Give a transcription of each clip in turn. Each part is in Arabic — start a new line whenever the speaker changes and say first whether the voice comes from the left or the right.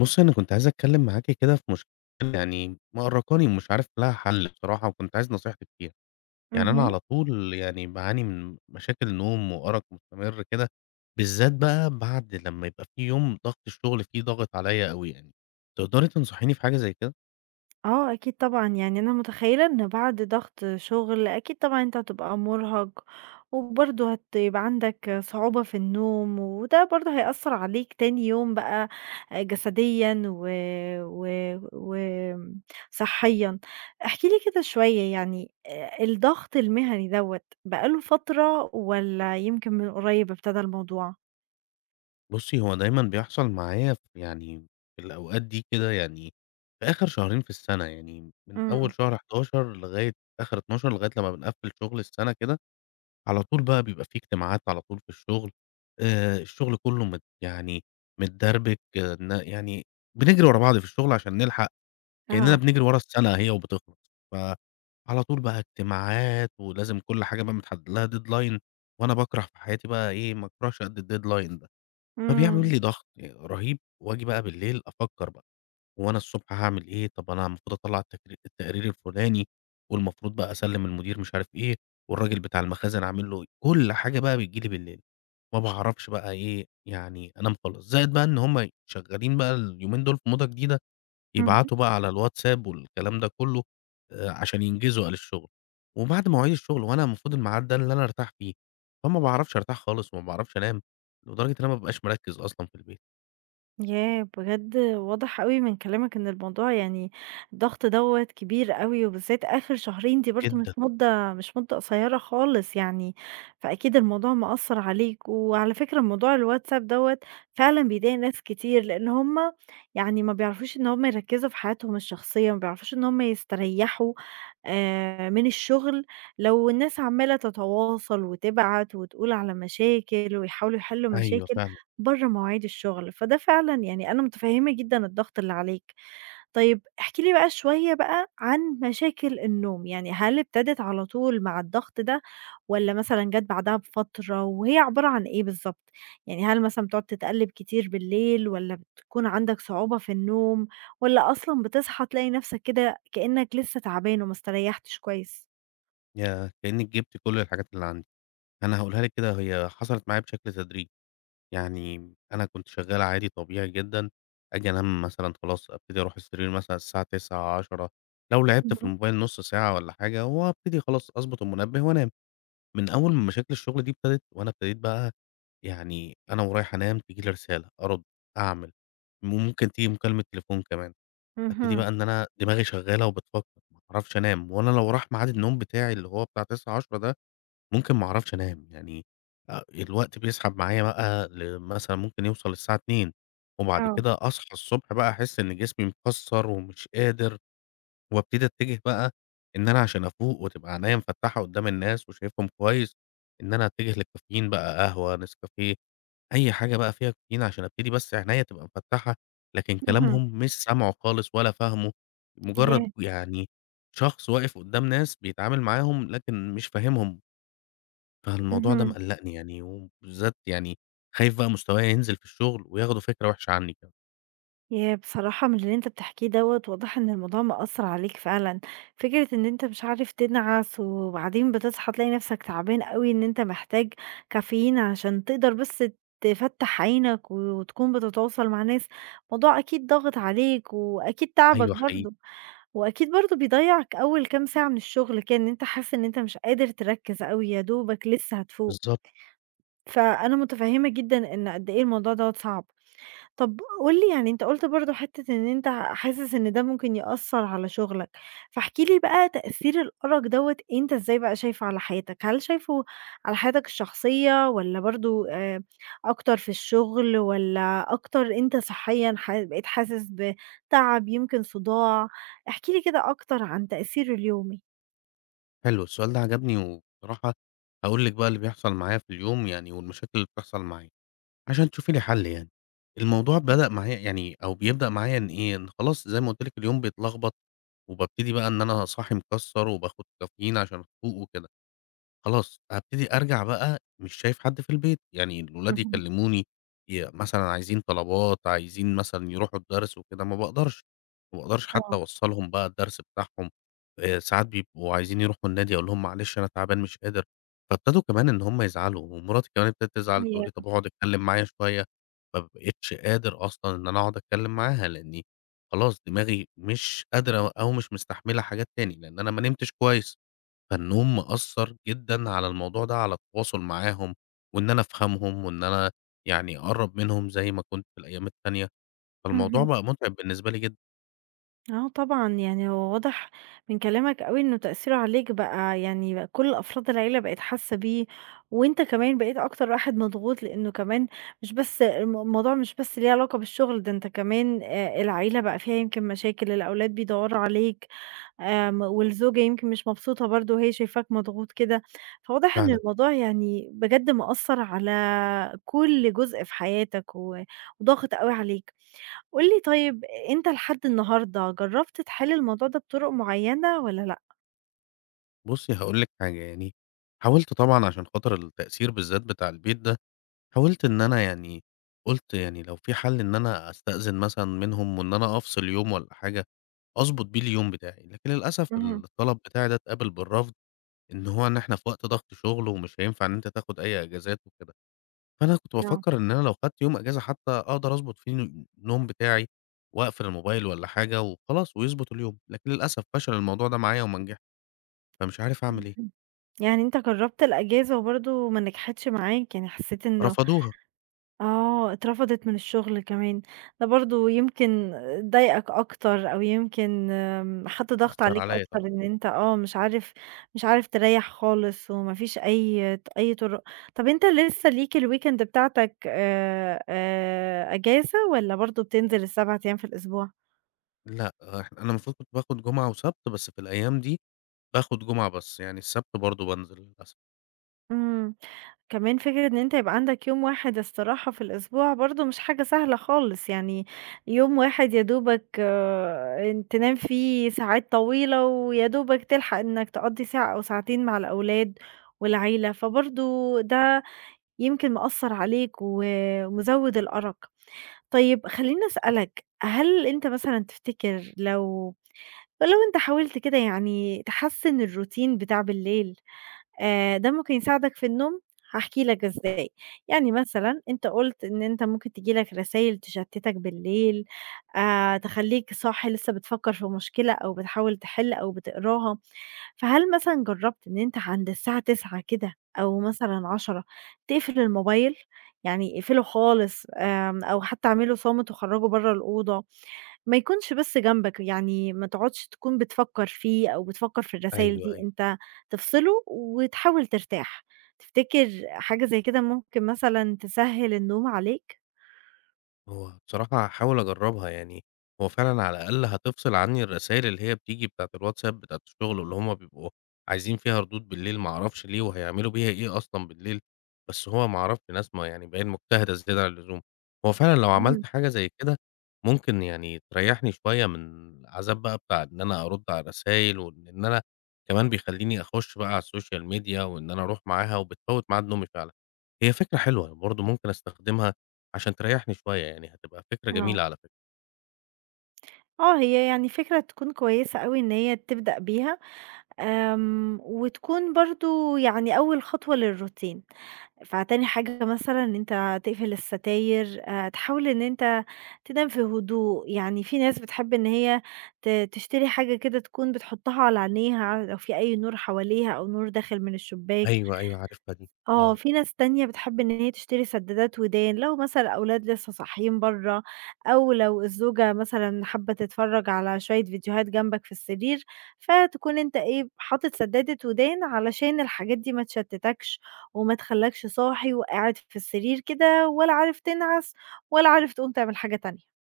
left: بُصّي، أنا كنت عايز أتكلّم معاكِ كده في مشكلة مأرّقاني ومش عارف لها حَل بصراحة وكنت عايز نصيحتِك فيها. أنا
right: اهم.
left: على طول باعاني من مشاكل نوم وأرق مستمر كده، بالذات بقى بعد لمّا يبقى في يوم ضغط الشغل فيه ضاغط عليّا أوي يعني. تقدري تنصحيني في حاجة زي كده؟
right: آه، أكيد طبعًا، يعني أنا متخيّلة إن بعد ضغط شغل أكيد طبعًا أنت هتبقى مُرهَق، وبرضه هتبقى عندك صعوبة في النوم، وده برضه هيأثّر عليك تاني يوم بقى جسديًا و و وآمم صحيًا. احكِ لي كده شوية يعني الضغط المهني دوّة بقى له فترة والّا يمكن من قريب ابتدى الموضوع؟
left: بُصّي، هو دايمًا بيحصل معايا في الأوقات دي كده في آخر شهرين في السَنة، يعني من
right: إمم.
left: أول شهر 11 لغاية آخر 12 لغاية لمّا بنقفّل شغل السَنة كده. على طول بقى بيبقى في اجتماعات على طول في الشغل، الشغل كُلّه مت يعني متدربك، آه، إن يعني بنجري ورا بعض في الشغل عشان نلحق، كإننا
right: آه.
left: بنجري ورا السنة هي وبتخلص، فعلى طول بقى اجتماعات ولازم كل حاجة بقى متحدد لها deadline، وأنا باكره في حياتي بقى إيه، ما أكرهش قد الdeadline ده، فبيعمل
right: إمم.
left: لي ضغط رهيب وآجي بقى بالليل أفكّر بقى. وأنا الصبح هاعمل إيه، طب أنا المفروض أطلّع التقرير الفلاني، والمفروض بقى أسلّم المدير مش عارف إيه، والراجل بتاع المخازن أعمل له إيه، كل حاجة بقى بتيجي لي بالليل، ما باعرفش بقى إيه، أنام خالص، زائد بقى إن هُم شغالين بقى اليومين دول في موضة جديدة، يبعتوا بقى على الواتساب والكلام ده كلّه، عشان ينجزوا قال الشغل، وبعد مواعيد الشغل وأنا المفروض الميعاد ده اللي أنا أرتاح فيه، فما باعرفش أرتاح خالص وما باعرفش أنام، لدرجة إن أنا ما بابقاش مركّز أصلًا في البيت،
right: ياه! بجد واضح أوي من كلامك إن الموضوع يعني الضغط دوّة كبير أوي، وبالذات آخر شهرين دي برضه مش
left: جدًا،
right: مدة مش مدة قصيرة خالص يعني، فأكيد الموضوع مأثّر عليك، وعلى فكرة موضوع الWhatsApp دوّة فعلًا بيضايق ناس كتير، لإن هُم يعني ما بيعرفوش إن هُم يركّزوا في حياتهم الشخصية، ما بيعرفوش إن هُم يستريحوا من الشغل، لو الناس عمّالة تتواصل وتبعت وتقول على مشاكل ويحاولوا يحلّوا
left: أيوه
right: مشاكل
left: فعلًا.
right: برّه مواعيد الشغل، فده فعلًا يعني أنا متفهّمة جدًا الضغط اللي عليك. طيب احكِ لي بقى شوية بقى عن مشاكل النوم، يعني هل ابتدت على طول مع الضغط ده والّا مثلًا جات بعدها بفترة وهي عبارة عن إيه بالضبط؟ يعني هل مثلًا بتقعد تتقلِّب كتير بالليل والّا بتكون عندك صعوبة في النوم والّا أصلًا بتصحى تلاقي نَفْسك كده كإنّك لسه تعبان وما استريّحتش كويس؟
left: ياه! كإنِّك جبتِ كل الحاجات اللي عندِك. أنا هاقولها لِك كده، هي حصلت معايا بشكل تدريجي. يعني أنا كنت شغّال عادي طبيعي جدًا، آجي أنام مثلًا خلاص أبتدي أروح السرير مثلًا الساعة 21:00، 22:00 لو لعبت في
right: اهم.
left: الموبايل نُص ساعة والّا حاجة وأبتدي خلاص أضبط المنبه وأنام. من أول ما مشاكل الشغل دي ابتدت وأنا ابتديت بقى، أنا ورايح أنام تيجي لي رسالة، أرُد، أعمل، ممكن تيجي مكالمة تليفون كمان. أبتدي
right: اهم.
left: بقى إن أنا دماغي شغّالة وبتفكّر، ما باعرفش أنام وأنا لو راح ميعاد النوم بتاعي اللي هو بتاع 21:00 ده ممكن ما اعرفش انام آه، الوقت بيسحب معايا بقى مثلا ممكن يوصل الساعة 2، وبعد
right: آه.
left: كده اصحى الصبح بقى احس ان جسمي مكسر ومش قادر. وابتدي اتجه بقى ان انا عشان افوق وتبقى عينيا مفتحة قدام الناس وشايفهم كويس، ان انا اتجه للكافيين بقى، قهوة نسكافيه، اي حاجة بقى فيها كافيين عشان ابتدي بس عينيا تبقى مفتحة، لكن
right: اهم.
left: كلامهم مش سامعه خالص ولا فاهمه. مجرد
right: ياه!
left: يعني شخص واقف قدام ناس بيتعامل معاهم لكن مش فاهمهم. فالموضوع ده
right: اهم.
left: مقلّقني يعني، وبالذات خايف بقى مستوايا ينزل في الشغل وياخدوا فكرة وحشة عني كمان.
right: ياه! بصراحة من اللي أنت بتحكيه دوّة واضح إن الموضوع مأثّر عليك فعلًا، فكرة إن أنت مش عارف تنعس وبعدين بتصحى تلاقي نفسك تعبان أوي، إن أنت محتاج كافيين عشان تقدر بس تفتّح عينك وتكون بتتواصل مع ناس، موضوع أكيد ضاغط عليك وأكيد تعبك
left: أيوه حقيقي.
right: برضه، وأكيد برضه بيضيّعك أول كام ساعة من الشغل كده، إن أنت حاسس إن أنت مش قادر تركّز أوي، يا دوبك لسه هتفوق،
left: بالضبط.
right: فأنا متفهّمة جدًا إن قد إيه الموضوع دوّة صعب. طب قُل لي يعني أنت قُلت برضه حتّة إن أنت حاسس إن ده ممكن يأثّر على شغلك، فاحكِ لي بقى تأثير الأرق دوّة أنت إزاي بقى شايفه على حياتك؟ هل شايفه على حياتك الشخصية والّا برضه أكتر في الشغل والّا أكتر أنت صحيًا بقيت حاسس بتعب يمكن صداع؟ احكِ لي كده أكتر عن تأثيره اليومي.
left: حلو السؤال ده عجبني، وبصراحة هاقول لِك بقى اللي بيحصل معايا في اليوم يعني والمشاكل اللي بتحصل معايا، عشان تشوفي لي حل يعني. الموضوع بدأ معايا يعني أو بيبدأ معايا إن إيه، إن خلاص زي ما قُلت لِك اليوم بيتلخبط، وبابتدي بقى إن أنا صاحي مكسّر وباخد كافيين عشان أفوق وكده. خلاص هابتدي أرجع بقى مش شايف حد في البيت، يعني الولاد
right: اهم.
left: يكلموني، مثلًا عايزين طلبات، عايزين مثلًا يروحوا الدرس وكده، ما باقدرش، ما باقدرش حتى
right: آه.
left: أوصّلهم بقى الدرس بتاعهم، ساعات بيبقوا عايزين يروحوا النادي أقول لهم معلش أنا تعبان مش قادر، فابتدوا كمان إن هم يزعلوا، ومراتي كمان ابتدت تزعل
right: هي
left: تقول لي: "طب اقعد اتكلم معايا شوية." ما بقيتش قادر أصلًا إن أنا أقعد أتكلم معاها، لإني خلاص دماغي مش قادرة أو مش مستحملة حاجات تاني، لإن أنا ما نمتش كويس. فالنوم مأثّر جدًا على الموضوع ده، على التواصل معاهم، وإن أنا أفهمهم، وإن أنا أقرّب منهم زي ما كنت في الأيام التانية، فالموضوع
right: اهم.
left: بقى مُتعب بالنسبة لي جدًا
right: آه طبعًا، يعني هو واضح من كلامك أوي إنه تأثيره عليك بقى يعني بقى كل أفراد العيلة بقت حاسة بيه، وأنت كمان بقيت أكتر واحد مضغوط، لإنه كمان مش بس الموضوع مش بس ليه علاقة بالشغل، ده أنت كمان العيلة بقى فيها يمكن مشاكل، الأولاد بيدوّروا عليك، والزوجة يمكن مش مبسوطة برضه وهي شايفاك مضغوط كده، فواضح إن
left: فعلًا.
right: الموضوع يعني بجد مأثّر على كل جزء في حياتك وضاغط أوي عليك. قُل لي طيب أنت لحد النهارده جرّبت تحل الموضوع ده بطرق معيّنة والّا لأ؟
left: بُصّي هاقول لِك حاجة، حاولت طبعًا عشان خاطر التأثير بالذات بتاع البيت ده، حاولت إن أنا قُلت يعني لو في حل إن أنا أستأذن مثلًا منهم وإن أنا أفصل يوم والّا حاجة، أضبط بيه اليوم بتاعي، لكن للأسف
right: اهم.
left: الطلب بتاعي ده اتقابل بالرفض، إن إحنا في وقت ضغط شغل ومش هينفع إن أنت تاخد أي إجازات وكده. فأنا كنت
right: آه.
left: بافكّر إن أنا لو خدت يوم إجازة حتى أقدر أضبط فيه النوم بتاعي، وأقفل الموبايل والّا حاجة وخلاص ويضبط اليوم، لكن للأسف فشل الموضوع ده معايا وما نجحش، فمش عارف أعمل إيه،
right: اهم. يعني أنت جرّبت الأجازة وبرضه ما نجحتش معاك، يعني حسّيت إنه
left: رفضوها،
right: اترفضت من الشغل كمان، ده برضه يمكن ضايقك أكتر أو يمكن حَط ضغط
left: أثّر
right: عليك
left: عليَّ
right: أكتر
left: طبعًا.
right: إن أنت مش عارف مش عارف تريّح خالص وما فيش أي أي طُرق. طَب أنت لسه ليك الweekend بتاعتك أجازة والّا برضه بتنزل ال7 أيام في الأسبوع؟
left: لأ، أنا المفروض كنت باخد جمعة وسبت، بس في الأيام دي باخد جمعة بس، يعني السبت برضه بانزل للأسف.
right: إمم. كمان فكرة إن أنت يبقى عندك يوم واحد استراحة في الأسبوع برضه مش حاجة سهلة خالص، يعني يوم واحد يا دوبك تنام فيه ساعات طويلة ويا دوبك تلحق إنك تقضّي ساعة أو ساعتين مع الأولاد والعيلة، فبرضه ده يمكن مأثّر عليك ومزوّد الأرق. طيب خلّيني أسألك، هل أنت مثلًا تفتكر لو أنت حاولت كده يعني تحسّن الروتين بتاع بالليل ده ممكن يساعدك في النوم، هاحكي لك إزاي. يعني مثلًا أنت قُلت إن أنت ممكن تيجي لك رسايل تشتتك بالليل، تخلّيك صاحي لسه بتفكّر في مشكلة أو بتحاول تحل أو بتقراها، فهل مثلًا جرّبت إن أنت عند الساعة 21:00 كده أو مثلًا 22:00 تقفل الموبايل؟ يعني اقفله خالص، أو حتى اعمله صامت وخرّجه برّه الأوضة. ما يكونش بس جنبك، يعني ما تقعدش تكون بتفكّر فيه أو بتفكّر في الرسايل
left: أيوه،
right: دي،
left: أيوه.
right: أنت تفصله وتحاول ترتاح. تفتكر حاجة زي كده ممكن مثلًا تسهّل النوم عليك؟
left: هو بصراحة هاحاول أجرّبها يعني، هو فعلًا على الأقل هتفصل عني الرسايل اللي هي بتيجي بتاعة الWhatsApp بتاعة الشغل، واللي هم بيبقوا عايزين فيها ردود بالليل ما أعرفش ليه، وهيعملوا بيها إيه أصلًا بالليل، بس هو ما أعرفش ناس ما بقى مجتهدة زيادة عن اللزوم. هو فعلًا لو
right: اهم.
left: عملت حاجة زي كده ممكن تريّحني شوية من العذاب بقى بتاع إن أنا أرُد على الرسايل، وإن أنا كمان بيخلّيني أخُش بقى على السوشيال ميديا وإن أنا أروح معاها، وبتفوّت ميعاد نومي فعلًا. هي فكرة حلوة برضه ممكن أستخدمها عشان تريّحني شوية، يعني هتبقى فكرة
right: آه.
left: جميلة على فكرة.
right: آه. هي يعني فكرة تكون كويسة أوي إن هي تبدأ بيها، وتكون برضه يعني أول خطوة للروتين. فتاني حاجة مثلًا إن أنت تقفل الستاير، تحاول إن أنت تنام في هدوء، يعني في ناس بتحب إن هي تشتري حاجة كده تكون بتحطها على عينيها لو في أي نور حواليها أو نور داخل من الشباك.
left: أيوه عارفها دي،
right: آه،
left: آه.
right: في ناس تانية بتحب إن هي تشتري سدادات ودان، لو مثلًا الأولاد لسه صاحيين برّه، أو لو الزوجة مثلًا حابة تتفرّج على شوية فيديوهات جنبك في السرير، فتكون أنت إيه، حاطط سدادة ودان علشان الحاجات دي ما تشتتكش، وما تخلّكش صاحي وقاعد في السرير كده ولا عارف تنعس، ولا عارف تقوم تعمل حاجة تانية.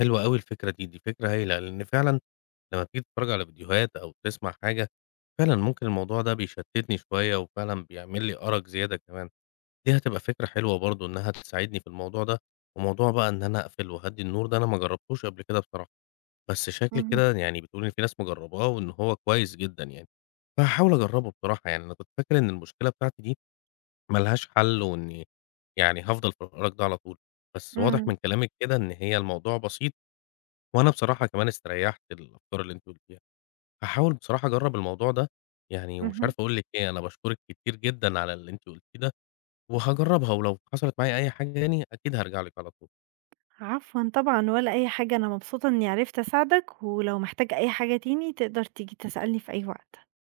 left: حلوة أوي الفكرة دي، دي فكرة هايلة، لإن فعلًا لمّا بتيجي تتفرّج على فيديوهات أو تسمع حاجة، فعلًا ممكن الموضوع ده بيشتّتني شوية وفعلًا بيعمل لي أرق زيادة كمان. دي هتبقى فكرة حلوة برضه إنّها تساعدني في الموضوع ده، وموضوع بقى إن أنا أقفل وأهدّي النور ده أنا ما جرّبتوش قبل كده بصراحة، بس شكل
right: اهم.
left: كده يعني بتقول إن في ناس مجرّباه وإن هو كويس جدًا يعني، فهاحاول أجرّبه بصراحة يعني، أنا كنت فاكر إن المشكلة بتاعتي دي ما لهاش حل وإني هافضل في الإرق ده على طول، بس واضح
right: إمم.
left: من كلامِك كده إن هي الموضوع بسيط، وأنا بصراحة كمان استريّحت الأفكار اللي أنتِ قُلتيها، هاحاول بصراحة أجرّب الموضوع ده، يعني ومش
right: اهم.
left: عارف أقول لِك إيه، أنا باشكرِك كتير جدًا على اللي أنتِ قُلتيه ده، وهاجرّبها ولو حصلت معايا أي حاجة تاني أكيد هارجع لِك على طول.
right: عفوًا طبعًا، ولا أي حاجة، أنا مبسوطة إني عرفت أساعدك، ولو محتاج أي حاجة تاني تقدر تيجي تسألني في أي وقت.